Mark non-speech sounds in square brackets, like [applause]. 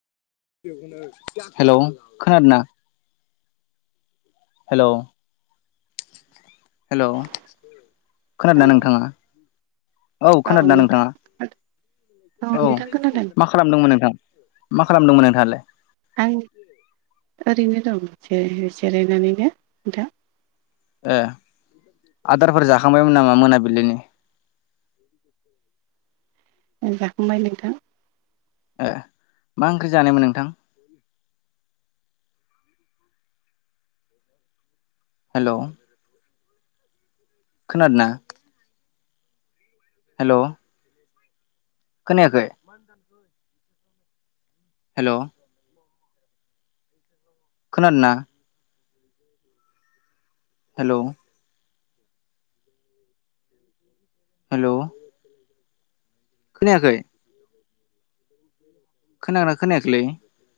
Hello खोनादोंना? Hello hello hello खोनादोंना नोंथाङा? औ खोनादोंना नोंथां नोंथाङा? औ औ नोंथां खोनादों माख खालामदोंमोन नोंथां मा खालामदोंमोन नोंथाङालाय? आं ओरैनो दं जिराय जिरायनानैनो नोंथां। ए आदारफोर जाखांबायमोन नामा मोनाबिलिनि? अ ओं जाखांबाय नोंथां। ए मा ओंख्रि जानायमोन नोंथां? हेलौ। खोनादों ना? हेल'। खोनायाखै? [inaudible] हेल'। खोनादों ना? हेलौ। [inaudible] हेलौ। खोनायाखै? उ [inaudible] खोनाना खोनायाखैलै?